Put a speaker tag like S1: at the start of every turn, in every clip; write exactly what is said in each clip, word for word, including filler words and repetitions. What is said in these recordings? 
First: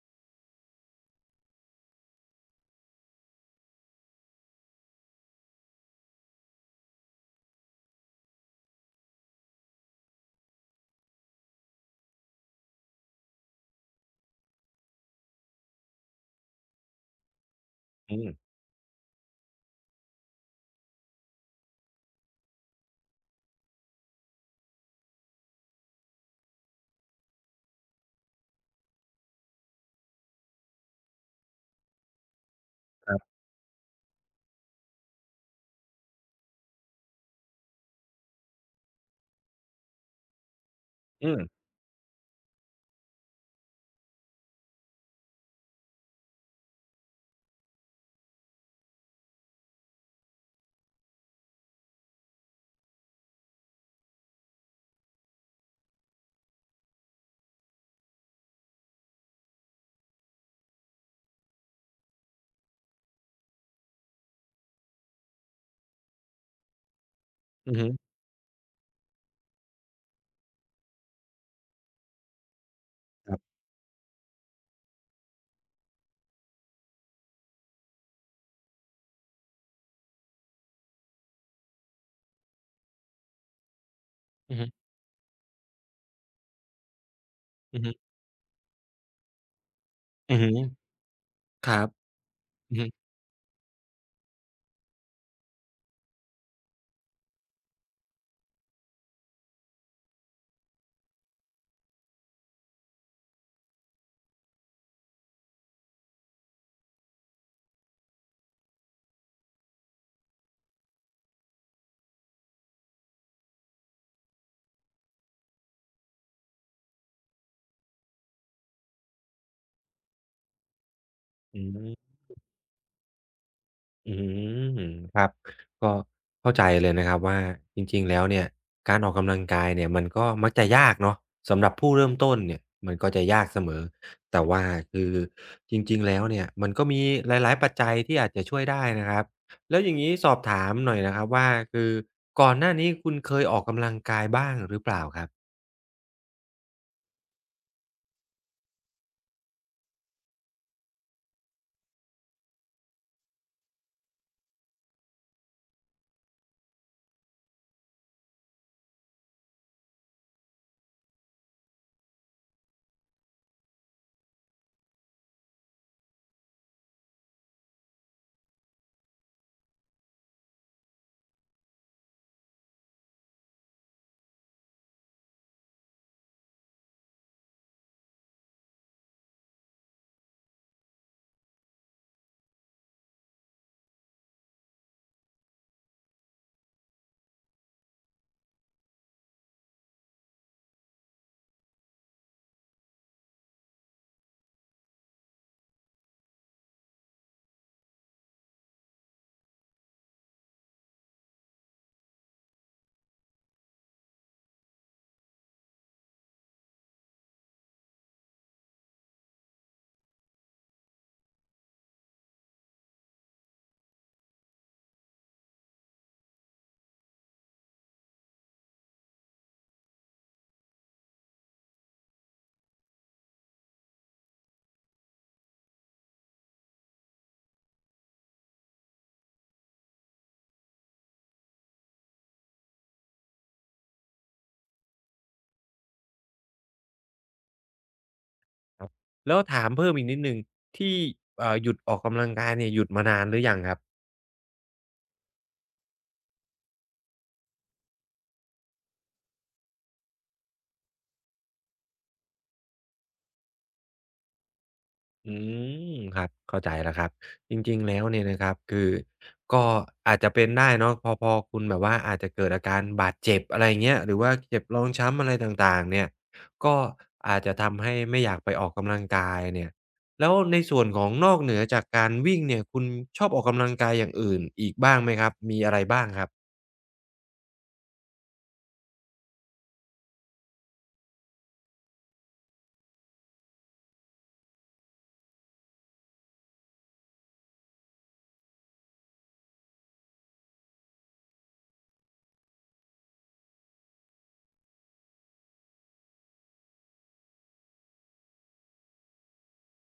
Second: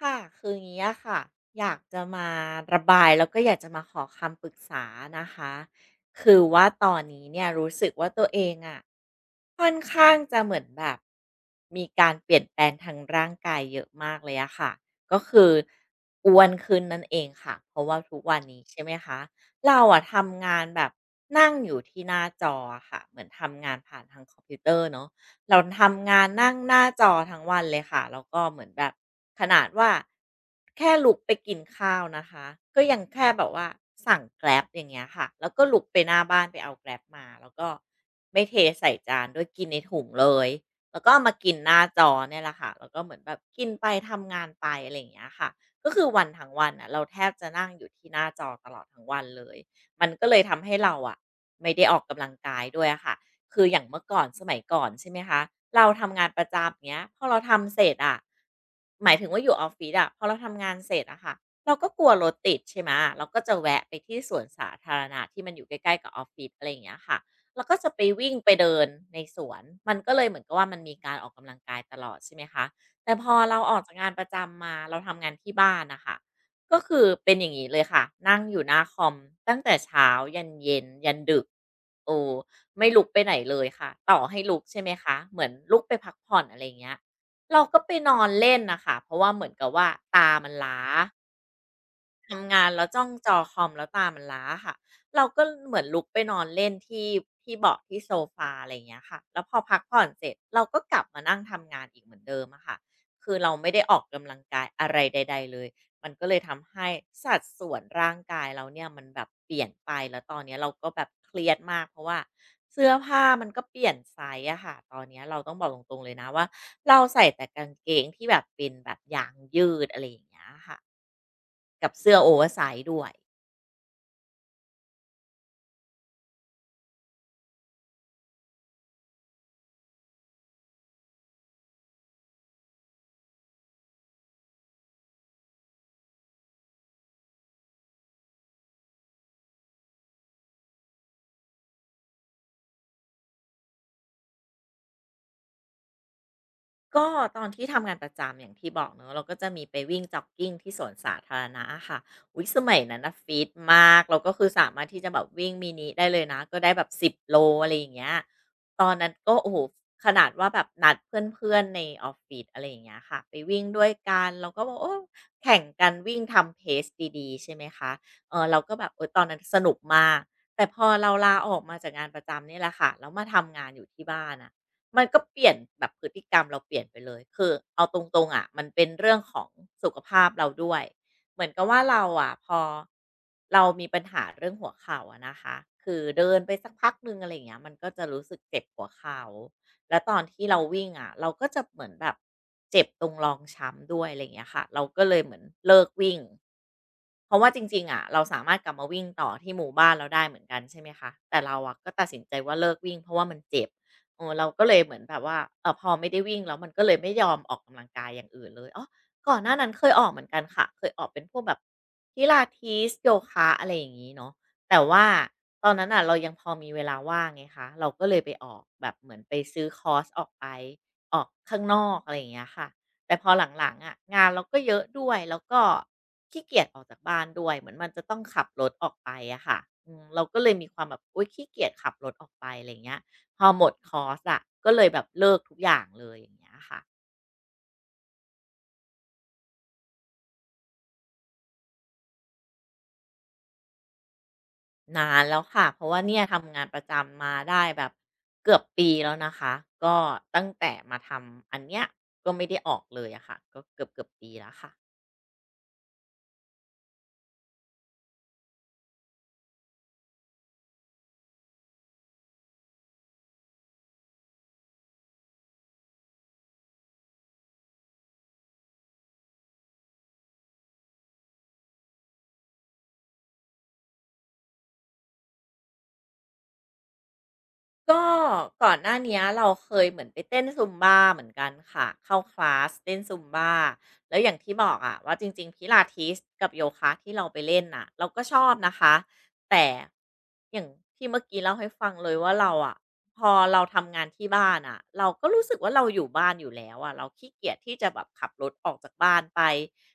S1: ค่ะคืออย่างนี้อะค่ะอยากจะมาระบายแล้วก็อยากจะมาขอคำปรึกษานะคะคือว่าตอนนี้เนี่ยรู้สึกว่าตัวเองอะค่อนข้างจะเหมือนแบบมีการเปลี่ยนแปลงทางร่างกายเยอะมากเลยอะค่ะก็คืออ้วนขึ้นนั่นเองค่ะเพราะว่า
S2: อื
S1: ทุกวั
S2: ม
S1: นนี้ใช่ไหมคะเราอะทำงานแบบนั่งอยู่ที่หน้าจออะค่ะเหมือนทำงานผ่านทางคอมพิวเตอร์เนอะ เราทำงานนั่งหน้าจอทั้งวันเลยค่ะแล้วก็เหมือนแบบขนาดว่าแค่ลุกไปกินข้าวนะคะก็ยัง
S2: ครั
S1: แค่
S2: บ
S1: แบบว่าสั่ง g r a บอย่างเงี้ยค่ะแล้วก็ลุกไปหน้าบ้านไปเอา g r a บมาแล้วก็ไม่เทใส่จานด้วยกินในถุงเลยแล้วก็เอา
S2: อื
S1: มากิ
S2: ม
S1: นหน้าจอเนี่ยแหละค่ะแล้วก็เหมือนแบบกินไปทำงานไปอะไรอย่างเงี้ยค่ะก็คือวันทั้งวันอ่ะเราแทบจะนั่งอยู่ที่หน้าจอตลอดทั้งวันเลยมันก็เลยทำให้เราอะไม่ได้ออกกำลังกายด้วยอะค่ะ คืออย่างเมื่อก่อนสมัยก่อนใช่ไหมคะเราทำงานประจำเนี้ยพอเราทำเสร็จอะหมายถึงว่าอยู่ออฟฟิศอะพอเราทำงานเสร็จอะค่ะเราก็กลัวรถติดใช่ไหมเราก็จะแวะไปที่สวนสาธารณะที่มันอยู่ใกล้ๆกับออฟฟิศอะไรอย่างเงี้ยค่ะเรา
S2: อื
S1: ก็
S2: อฮึ
S1: จะไปวิ่งไปเดินในสวนมันก็เลยเหมือนกับว่ามันมีการออกกำลังกายตลอดใช่ไหมคะแต่พ
S2: ค
S1: อ
S2: รับ
S1: เราออกจากงานประจำมาเราทำงานที่บ้านนะคะก็คือเป็นอย่างนี้เลยค่ะนั่งอยู่หน้าคอมตั้งแต่เช้ายันเย็นยันดึก เออไม่ลุกไปไหนเลยค่ะต่อให้
S2: อื
S1: ลุ
S2: อ
S1: ก
S2: ฮึ
S1: ใช่ไหมคะเหมือนลุกไปพักผ่อนอะไรเงี้ยเราก็
S2: อือ
S1: ไป
S2: ฮึ
S1: นอนเล่นนะคะเพราะว่าเหมือนกับว่าตา
S2: อือ
S1: มั
S2: ฮึ
S1: นล้า
S2: ครับ
S1: ทำงาน
S2: อือ
S1: แล้วจ้อ
S2: ฮึ
S1: งจอคอมแล้วตามันล้าค่ะเราก็เหมือนลุกไปนอนเล่นที่ที่เบาะที่โซฟาอะไรอย่างเงี้ยค่ะแล้วพอพักผ่อนเสร็จเราก็กลับมานั่งทำงานอีกเหมือนเดิมอะค่ะคือเราไม่ได้ออกกำลังกายอะไรใดๆเลยมันก็เลยทำให้สัดส่วนร่างกายเราเนี่ยมันแบบเปลี่ยนไปแล้วตอนเนี้ยเราก็แบบเครียดมากเพราะว่าเสื้อผ้ามันก็เปลี่ยนไซส์อะค่ะตอนเนี้ยเราต้องบอกตรงๆเลยนะว่าเราใส่แต่กางเกงที่แบบเป็นแบบยางยืดอะไรอย่างเงี้ยค่ะ
S2: อื
S1: กับ
S2: ม
S1: เสื้อโอเวอร์ไซซ์ด้วย
S2: อื้อฮือครับก็เข้าใจเลยนะครับว่าจริงๆแล้วเนี่ยการออกกำลังกายเนี่ยมันก็มักจะยากเนาะสำหรับผู้เริ่มต้นเนี่ยมันก็จะยากเสมอแต่ว่าคือจริงๆแล้วเนี่ยมันก็มีหลายๆปัจจัยที่อาจจะช่วยได้นะครับแล้วอย่างงี้สอบถามหน่อยนะครับว่าคือก่อนหน้านี้คุณเคยออกกำลังกายบ้างหรือเปล่าครับ
S1: ก็ตอนที่ทำงานประจำอย่างที่บอกเนอะเราก็จะมีไปวิ่งจ็อกกิงที่สวนสาธารณะอะค่ะอุ๊ยสมัยนั้นน่ะฟิตมากเราก็คือสามารถที่จะแบบวิ่งมินิได้เลยนะก็ได้แบบสิบโลอะไรอย่างเงี้ยตอนนั้นก็โอ้โหขนาดว่าแบบนัดเพื่อนๆในออฟฟิศอะไรอย่างเงี้ยค่ะไปวิ่งด้วยกันเราก็บอกโอ้แข่งกันวิ่งทำ p พ c e ดีๆใช่ไหมคะเออเราก็แบบโอ้ยตอนนั้นสนุกมากแต่พอเราลาออกมาจากงานประจำเนี่แหละค่ะแล้วมาทำงานอยู่ที่บ้านอะ มันก็เปลี่ยนแบบพฤติกรรมเราเปลี่ยนไปเลยคือเอาตรงๆอะมันเป็นเรื่องของสุขภาพเราด้วยเหมือนกับว่าเราอะพอเรามีปัญหาเรื่องหัวเข่าอะนะคะคือเดินไปสักพักนึงอะไรอย่างเงี้ยมันก็จะรู้สึกเจ็บหัวเข่าแล้วตอนที่เราวิ่งอะเราก็จะเหมือนแบบเจ็บตรงรองช้ำด้วยอะไรอย่างเงี้ยค่ะเราก็เลยเหมือนเลิกวิ่งเพราะว่าจริงๆอะเราสามารถกลับมาวิ่งต่อที่หมู่บ้านเราได้เหมือนกันใช่ไหมคะแต่เราอะก็ตัดสินใจว่าเลิกวิ่งเพราะว่ามันเจ็บ เออเราก็เลยเหมือนแบบว่าเออพอไม่ได้วิ่งแล้วมันก็เลยไม่ยอมออกกำลังกายอย่างอื่นเลยอ๋อก่อนหน้านั้นเคยออกเหมือนกันค่ะเคยออกเป็นพวกแบบ p ิลาทีสโยคะอะไรอย่างนี้เนาะแต่ว่าตอนนั้นอ่ะเรายังพอมีเวลาว่างไงคะเราก็เลยไปออกแบบเหมือนไปซื้อคอร์สออกไปออกข้างนอกอะไรอย่างเงี้ยค่ะแต่พอหลังๆอะงานเราก็เยอะด้วยแล้วก็ขี้เกียจออกจากบ้านด้วยเหมือนมันจะต้องขับรถออกไปอะค่ะอืมเราก็เลยมีความแบบอุยขี้เกียจขับรถออกไปอะไรอย่างเงี้ย พอหมดคอร์สอะก็เลยแบบเลิกทุกอย่างเลยอย่างเงี้ยค่ะ
S2: ครับแล้วถามเพิ่มอีกนิดหนึ่งที่เอ่อหยุดออกกำลังกายเนี่ยหยุดมานานหรือยังครับ
S1: นานแล้วค่ะเพราะว่าเนี่ยทำงานประจำมาได้แบบเกือบปีแล้วนะคะก็ตั้งแต่มาทำอันเนี้ยก็ไม่ได้ออกเลยอะค่ะก็เกือบเกือบปีแล้วค่ะ
S2: อืมครับเข้าใจแล้วครับจริงๆแล้วเนี่ยนะครับคือก็อาจจะเป็นได้เนาะพอพอคุณแบบว่าอาจจะเกิดอาการบาดเจ็บอะไรอย่างเงี้ยหรือว่าเจ็บรองช้ำอะไรต่างๆเนี่ยก็อาจจะทำให้ไม่อยากไปออกกำลังกายเนี่ยแล้วในส่วนของนอกเหนือจากการวิ่งเนี่ยคุณชอบออกกำลังกายอย่างอื่นอีกบ้างไหมครับมีอะไรบ้างครับ
S1: ก็ก่อนหน้าเนี้ยเราเคยเหมือนไปเต้นซุมบ้าเหมือนกันค่ะเข้าคลาสเต้นซุมบ้าแล้วอย่างที่บอกอะว่าจริงๆ p i ล a ทิ s กับโยคะที่เราไปเล่นน่ะเราก็ชอบนะคะแต่อย่างที่เมื่อกี้เล่าให้ฟังเลยว่าเราอะพอเราทำงานที่บ้านอะเราก็รู้สึกว่าเราอยู่บ้านอยู่แล้วอะเราขี้เกียจที่จะแบบขับรถออกจากบ้านไป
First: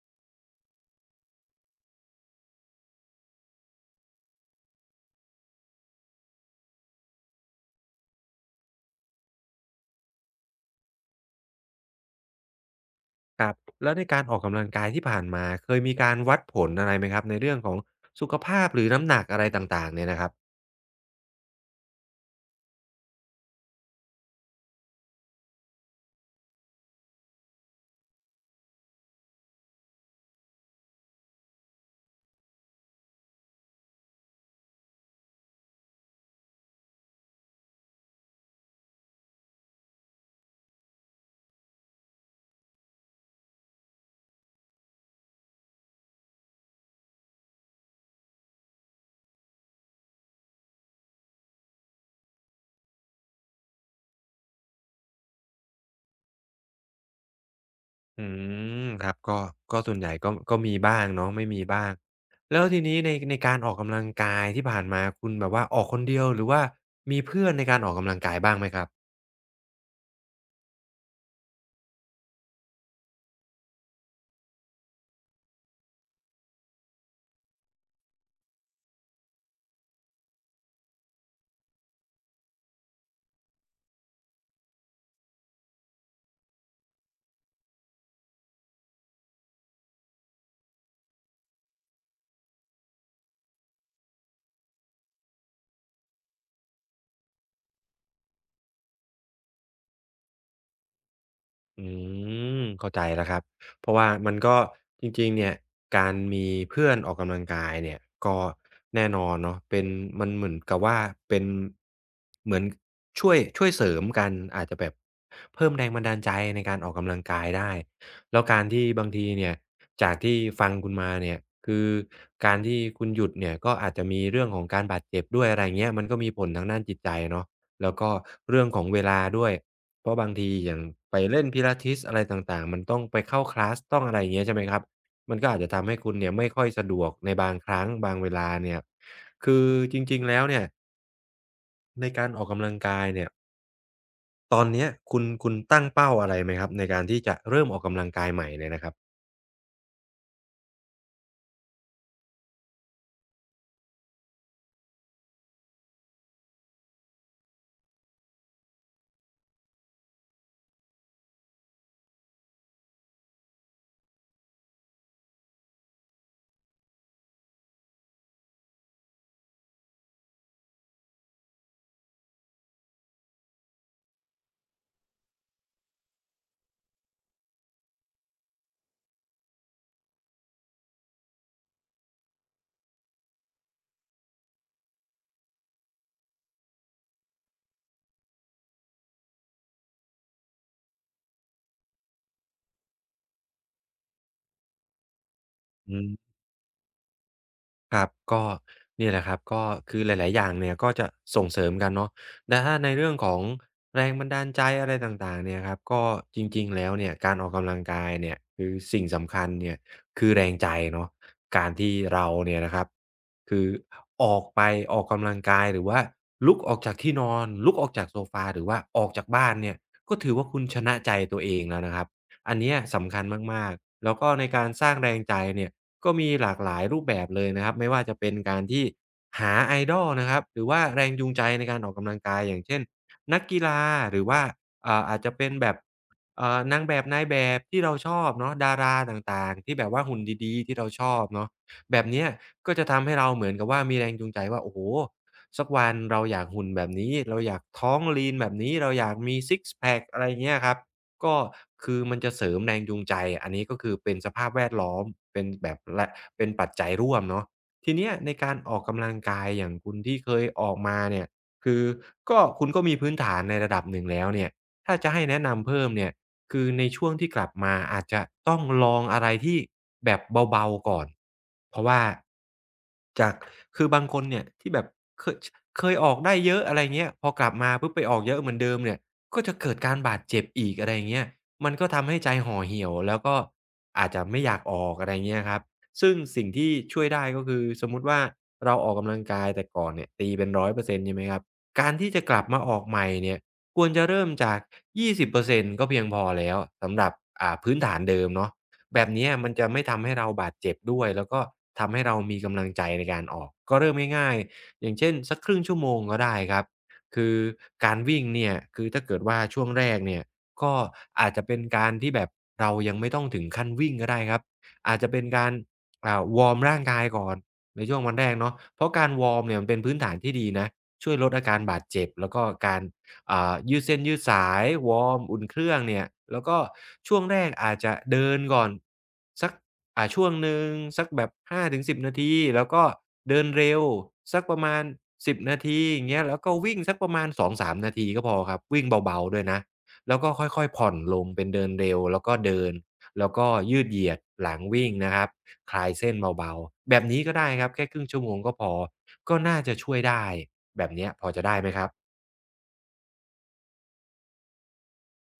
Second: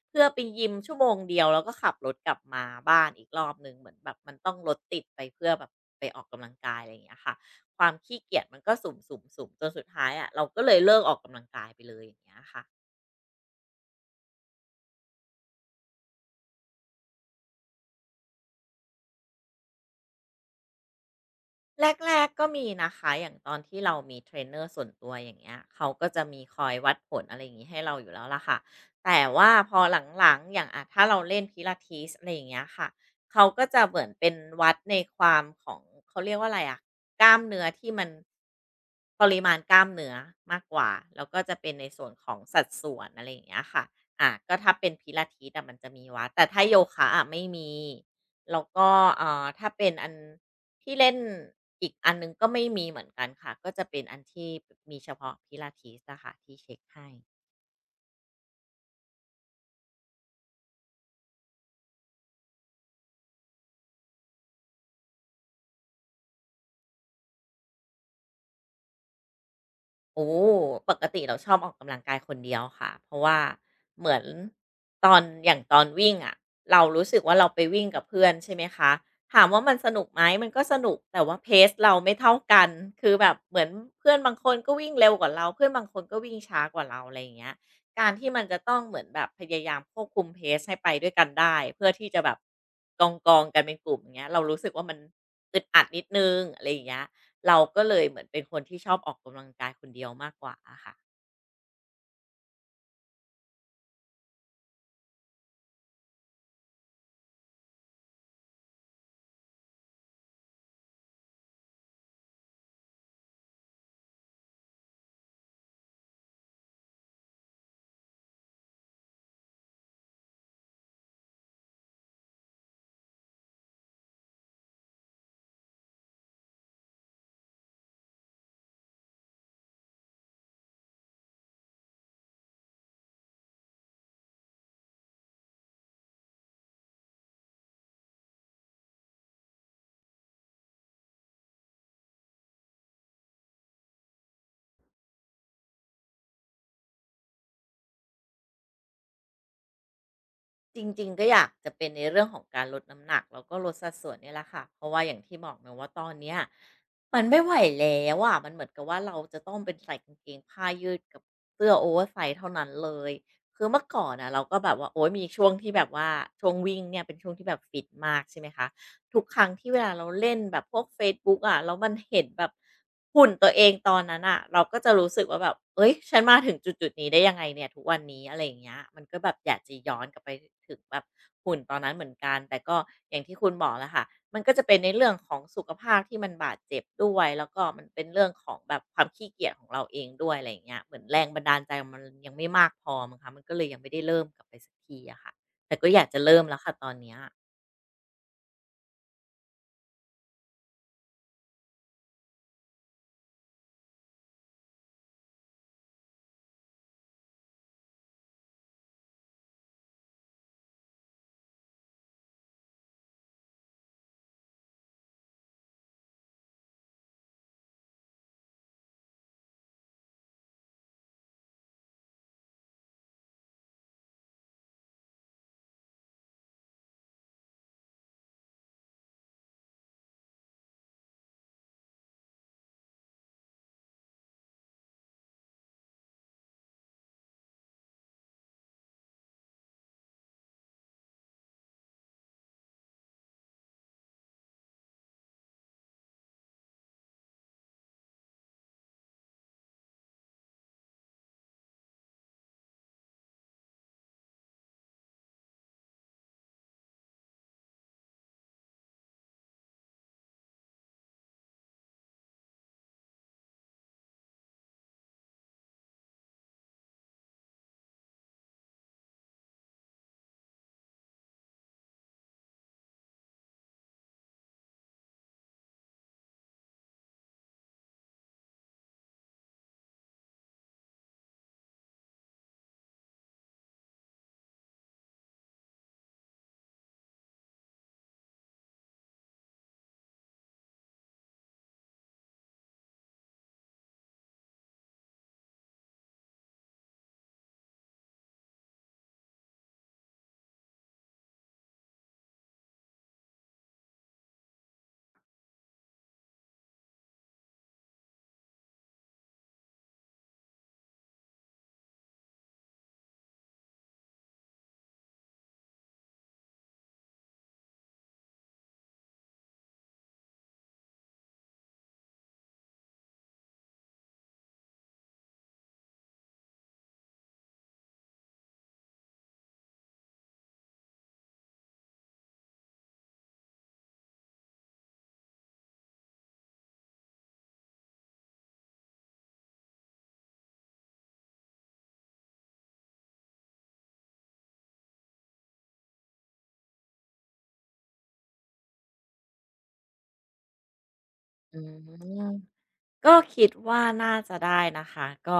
S1: เพื่อไปยิมชั่วโมงเดียวแล้วก็ขับรถกลับมาบ้านอีกรอบนึงเหมือนแบบมันต้องรถติดไปเพื่อแบบไปออกกำลังกายอะไรอย่างเงี้ยค่ะ ความขี้เกียจมันก็สุ่มๆๆจนสุดท้ายอะะเราก็เลยเลิกออกกำลังกายไปเลยอย่างเงี้ยค่ะ
S2: ครับแล้วในการออกกำลังกายที่ผ่านมาเคยมีการวัดผลอะไรไหมครับในเรื่องของสุขภาพหรือน้ำหนักอะไรต่างๆเนี่ยนะครับ
S1: แรกๆก็มีนะคะอย่างตอนที่เรามีเทรนเนอร์ส่วนตัวอย่างเงี้ยเขาก็จะมีคอยวัดผลอะไรอย่างงี้ให้เราอยู่แล้วล่ะค่ะแต่ว่าพอหลังๆอย่างอ่าถ้าเราเล่น Pilates อะไรอย่างเงี้ยค่ะเขาก็จะเหมือนเป็นวัดในความของเขาเรียกว่าอะไรอะกล้ามเนื้อที่มันปริมาณกล้ามเนื้อมากกว่าแล้วก็จะเป็นในส่วนของสัดส่วนอะไรอย่างเงี้ยค่ะอ่าก็ถ้าเป็น Pilates อะมันจะมีวัดแต่ถ้าโยคะอะไม่มี แล้วก็เอ่าถ้าเป็นอันที่เล่นอีกอันหนึ่งก็ไม่มีเหมือนกันค่ะก็จะเป็นอันที่มีเฉพาะพิลาทิสอะค่ะที่เช็คให้
S2: อืมครับก็ก็ส่วนใหญ่ก็ก็มีบ้างเนาะไม่มีบ้างแล้วทีนี้ในในการออกกำลังกายที่ผ่านมาคุณแบบว่าออกคนเดียวหรือว่ามีเพื่อนในการออกกำลังกายบ้างไหมครับ
S1: โอ้ปกติเราชอบออกกำลังกายคนเดียวค่ะเพราะว่าเหมือนตอนอย่างตอนวิ่งอะะเรารู้สึกว่าเราไปวิ่งกับเพื่อนใช่ไหมคะถามว่ามันสนุกไหมมันก็สนุกแต่ว่าเพสเราไม่เท่ากันคือแบบเหมือนเพื่อนบางคนก็วิ่งเร็วกว่าเราเพื่อนบางคนก็วิ่งช้ากว่าเราอะไรอย่างเงี้ยการที่มันจะต้องเหมือนแบบพยายามควบคุมเพสให้ไปด้วยกันได้เพื่อที่จะแบบกองกองกันเป็นกลุ่มอย่างเงี้ยเรารู้สึกว่ามันอึดอัดนิดนึงอะไรอย่างเงี้ย เราก็เลยเหมือนเป็นคนที่ชอบออกกำลังกายคนเดียวมากกว่าอะค่ะ
S2: อืมเข้าใจแล้วครับเพราะว่ามันก็จริงๆเนี่ยการมีเพื่อนออกกำลังกายเนี่ยก็แน่นอนเนาะเป็นมันเหมือนกับว่าเป็นเหมือนช่วยช่วยเสริมกันอาจจะแบบเพิ่มแรงบันดาลใจในการออกกำลังกายได้แล้วการที่บางทีเนี่ยจากที่ฟังคุณมาเนี่ยคือการที่คุณหยุดเนี่ยก็อาจจะมีเรื่องของการบาดเจ็บด้วยอะไรอย่างเงี้ยมันก็มีผลทางด้านจิตใจเนาะแล้วก็เรื่องของเวลาด้วย เพราะบางทีอย่างไปเล่น p i ล a t ิ s อะไรต่างๆมันต้องไปเข้าคลาสต้องอะไรอย่างเงี้ยใช่ไหมครับมันก็อาจจะทำให้คุณเนี่ยไม่ค่อยสะดวกในบางครั้งบางเวลาเนี่ยคือจริงๆแล้วเนี่ยในการออกกำลังกายเนี่ยตอนเนี้ยคุณคุณตั้งเป้าอะไรไหมครับในการที่จะเริ่มออกกำลังกายใหม่เนี่ยนะครับ
S1: จริงๆก็อยากจะเป็นในเรื่องของการลดน้ำหนักแล้วก็ลดสัดส่วนเนี่ยแหละค่ะเพราะว่าอย่างที่บอกเนาะว่าตอนเนี้ยมันไม่ไหวแล้วอะมันเหมือนกับว่าเราจะต้องเป็นใส่กางเกงผ้ายืดกับเสื้อโอเวอร์ไซส์เท่านั้นเลยคือเมื่อก่อนนะเราก็แบบว่าโอ้ยมีช่วงที่แบบว่าช่วงวิ่งเนี่ยเป็นช่วงที่แบบฟิตมากใช่ไหมคะ ทุกครั้งที่เวลาเราเล่นแบบพวกเฟซบุ๊กอะแล้วมันเห็นแบบหุ่นตัวเองตอนนั้นน่ะเราก็จะรู้สึกว่าแบบเฮ้ยฉันมาถึงจุดๆนี้ได้ยังไงเนี่ยทุกวันนี้อะไรอย่างเงี้ยมันก็แบบอยากจะย้อนกลับไปถึงแบบหุ่นตอนนั้นเหมือนกันแต่ก็อย่างที่คุณบอกแหละค่ะมันก็จะเป็นในเรื่องของสุขภาพที่มันบาดเจ็บด้วยแล้วก็มันเป็นเรื่องของแบบความขี้เกียจของเราเองด้วยอะไรอย่างเงี้ยเหมือนแรงบันดาลใจมันยังไม่มากพอมั้งคะมันก็เลยยังไม่ได้เริ่มกลับไปสักทีอะค่ะแต่ก็
S2: อื
S1: อยากจะ
S2: ม
S1: เริ่มแล้วค่ะตอนเนี้ย
S2: ครับก็เนี่ยแหละครับก็คือหลายๆอย่างเนี่ยก็จะส่งเสริมกันเนาะแต่ถ้าในเรื่องของแรงบันดาลใจอะไรต่างๆเนี่ยครับก็จริงๆแล้วเนี่ยการออกกำลังกายเนี่ยคือสิ่งสำคัญเนี่ยคือแรงใจเนาะการที่เราเนี่ยนะครับคือออกไปออกกำลังกายหรือว่าลุกออกจากที่นอนลุกออกจากโซฟาหรือว่าออกจากบ้านเนี่ยก็ถือว่าคุณชนะใจตัวเองแล้วนะครับอันเนี้ยสำคัญมากๆแล้วก็ในการสร้างแรงใจเนี่ย ก็มีหลากหลายรูปแบบเลยนะครับไม่ว่าจะเป็นการที่หาไอดอลนะครับหรือว่าแรงจูงใจในการออกกำลังกายอย่างเช่นนักกีฬาหรือว่าเอ่าอาจจะเป็นแบบเอ่อนางแบบนายแบบที่เราชอบเนาะดาราต่างๆที่แบบว่าหุ่นดีๆที่เราชอบเนาะแบบเนี้ยก็จะทำให้เราเหมือนกับว่ามีแรงจูงใจว่าโอ้โฮสักวันเราอยากหุ่นแบบนี้เราอยากท้องลีนแบบนี้เราอยากมีซิก์แพกอะไรเงี้ยครับ ก็คือมันจะเสริมแรงจูงใจอันนี้ก็คือเป็นสภาพแวดล้อมเป็นแบบและเป็นปัจจัยร่วมเนาะทีเนี้ยในการออกกำลังกายอย่างคุณที่เคยออกมาเนี่ยคือก็คุณก็มีพื้นฐานในระดับหนึ่งแล้วเนี่ยถ้าจะให้แนะนำเพิ่มเนี่ยคือในช่วงที่กลับมาอาจจะต้องลองอะไรที่แบบเบาๆก่อนเพราะว่าจากคือบางคนเนี่ยที่แบบเคยชเคยออกได้เยอะอะไรเงี้ยพอกลับมาปุ๊บไปออกเยอะเหมือนเดิมเนี่ย ก็จะเกิดการบาดเจ็บอีกอะไรอย่างเงี้ยมันก็ทำให้ใจห่อเหี่ยวแล้วก็อาจจะไม่อยากออกอะไรเงี้ยครับซึ่งสิ่งที่ช่วยได้ก็คือสมมุติว่าเราออกกำลังกายแต่ก่อนเนี่ยตีเป็นร้อยเปอร์เซ็นต์ใช่ไหมครับการที่จะกลับมาออกใหม่เนี่ยควรจะเริ่มจากยี่สิบเปอร์เซ็นต์ก็เพียงพอแล้วสำหรับอ่าพื้นฐานเดิมเนาะแบบเนี้ยมันจะไม่ทำให้เราบาดเจ็บด้วยแล้วก็ทำให้เรามีกำลังใจในการออกก็เริ่มง่ายๆอย่างเช่นสักครึ่งชั่วโมงก็ได้ครับ คือการวิ่งเนี่ยคือถ้าเกิดว่าช่วงแรกเนี่ยก็อาจจะเป็นการที่แบบเรายังไม่ต้องถึงขั้นวิ่งก็ได้ครับอาจจะเป็นการอ่าวอร์มร่างกายก่อนในช่วงวันแรกเนาะเพราะการวอร์มเนี่ยมันเป็นพื้นฐานที่ดีนะช่วยลดอาการบาดเจ็บแล้วก็การ อ่ายืดเส้นยืดสายวอร์มอุ่นเครื่องเนี่ยแล้วก็ช่วงแรกอาจจะเดินก่อนสักอ่าช่วงหนึ่งสักแบบห้าถึงสหนึ่ง ศูนย์นาทีแล้วก็เดินเร็วสักประมาณสิศูนย์นาทีอย่างเงี้ยแล้วก็วิ่งสักประมาณสองสาสามนาทีก็พอครับวิ่งเบาๆด้วยนะแล้วก็ค่อยๆผ่อนลงเป็นเดินเร็วแล้วก็เดินแล้วก็ยืดเหยียดหลังวิ่งนะครับคลายเส้นเบาๆแบบนี้ก็ได้ครับแค่ครึ่งชั่วโมงก็พอก็น่าจะช่วยได้แบบเนี้ยพอจะได้
S1: อื
S2: ไหมครับ
S1: ม ก็คิดว่าน่าจะได้นะคะก็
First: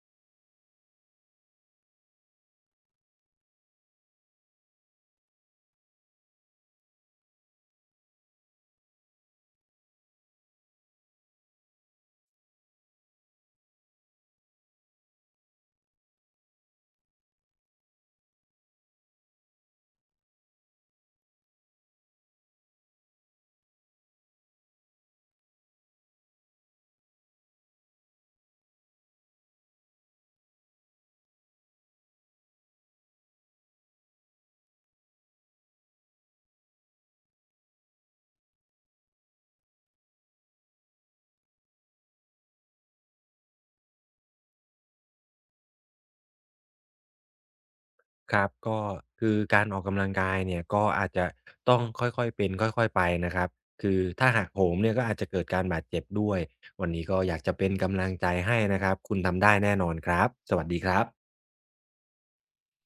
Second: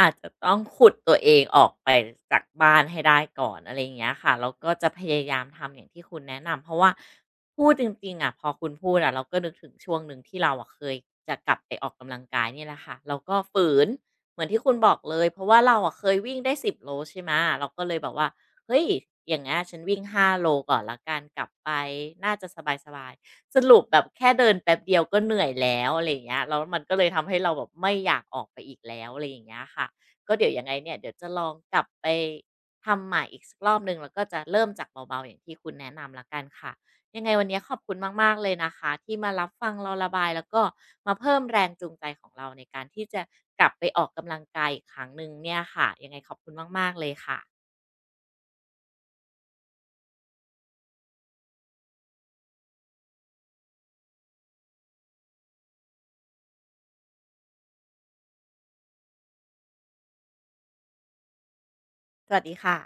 S1: อาจจะต้องขุดตัวเองออกไปจากบ้านให้ได้ก่อนอะไรอย่างเงี้ยค่ะแล้วก็จะพยายามทำอย่างที่คุณแนะนำเพราะว่าพูดจริงๆอะพอคุณพูดอะเราก็นึกถึงช่วงหนึ่งที่เราอะเคยจะกลับไปออกกำลังกายเนี่ยแหละค่ะเราก็ฝืนเหมือนที่คุณบอกเลยเพราะว่าเราอะเคยวิ่งได้สิบโลใช่ไหมเราก็เลยแบบว่าเฮ้ยอย่างเงี้ยฉันวิ่งห้าโลก่อนล้กันกลับไปน่าจะสบายๆ สรุปแบบแค่เดินแป๊บเดียวก็เหนื่อยแล้วอะไรอย่างเงี้ยแล้วมันก็เลยทำให้เราแบบไม่อยากออกไปอีกแล้วอะไรอย่างเงี้ยค่ะก็เดี๋ยวยังไงเนี่ยเดี๋ยวจะลองกลับไปทำใหม่อีกสักรอบหนึ่งแล้วก็จะเริ่มจากเบาๆอย่างที่คุณแนะนำล้วกันค่ะยังไงวันนี้ขอบคุณมากๆเลยนะคะที่มารับฟังเราระบายแล้วก็มาเพิ่มแรงจูงใจของเราในการที่จะกลับไปออกกำลังกายอีกครั้งหนึ่งเนี่ยค่ะยังไงขอบคุณมากๆเลยค่ะ
S2: ครับก็คือการออกกำลังกายเนี่ยก็อาจจะต้องค่อยๆเป็นค่อยๆไปนะครับคือถ้าหักโหมเนี่ยก็อาจจะเกิดการบาดเจ็บด้วยวันนี้ก็อยากจะเป็นกำลังใจให้นะครับคุณทำได้แน่นอนครับสวัสดีครับ
S1: สวัสดีค่ะ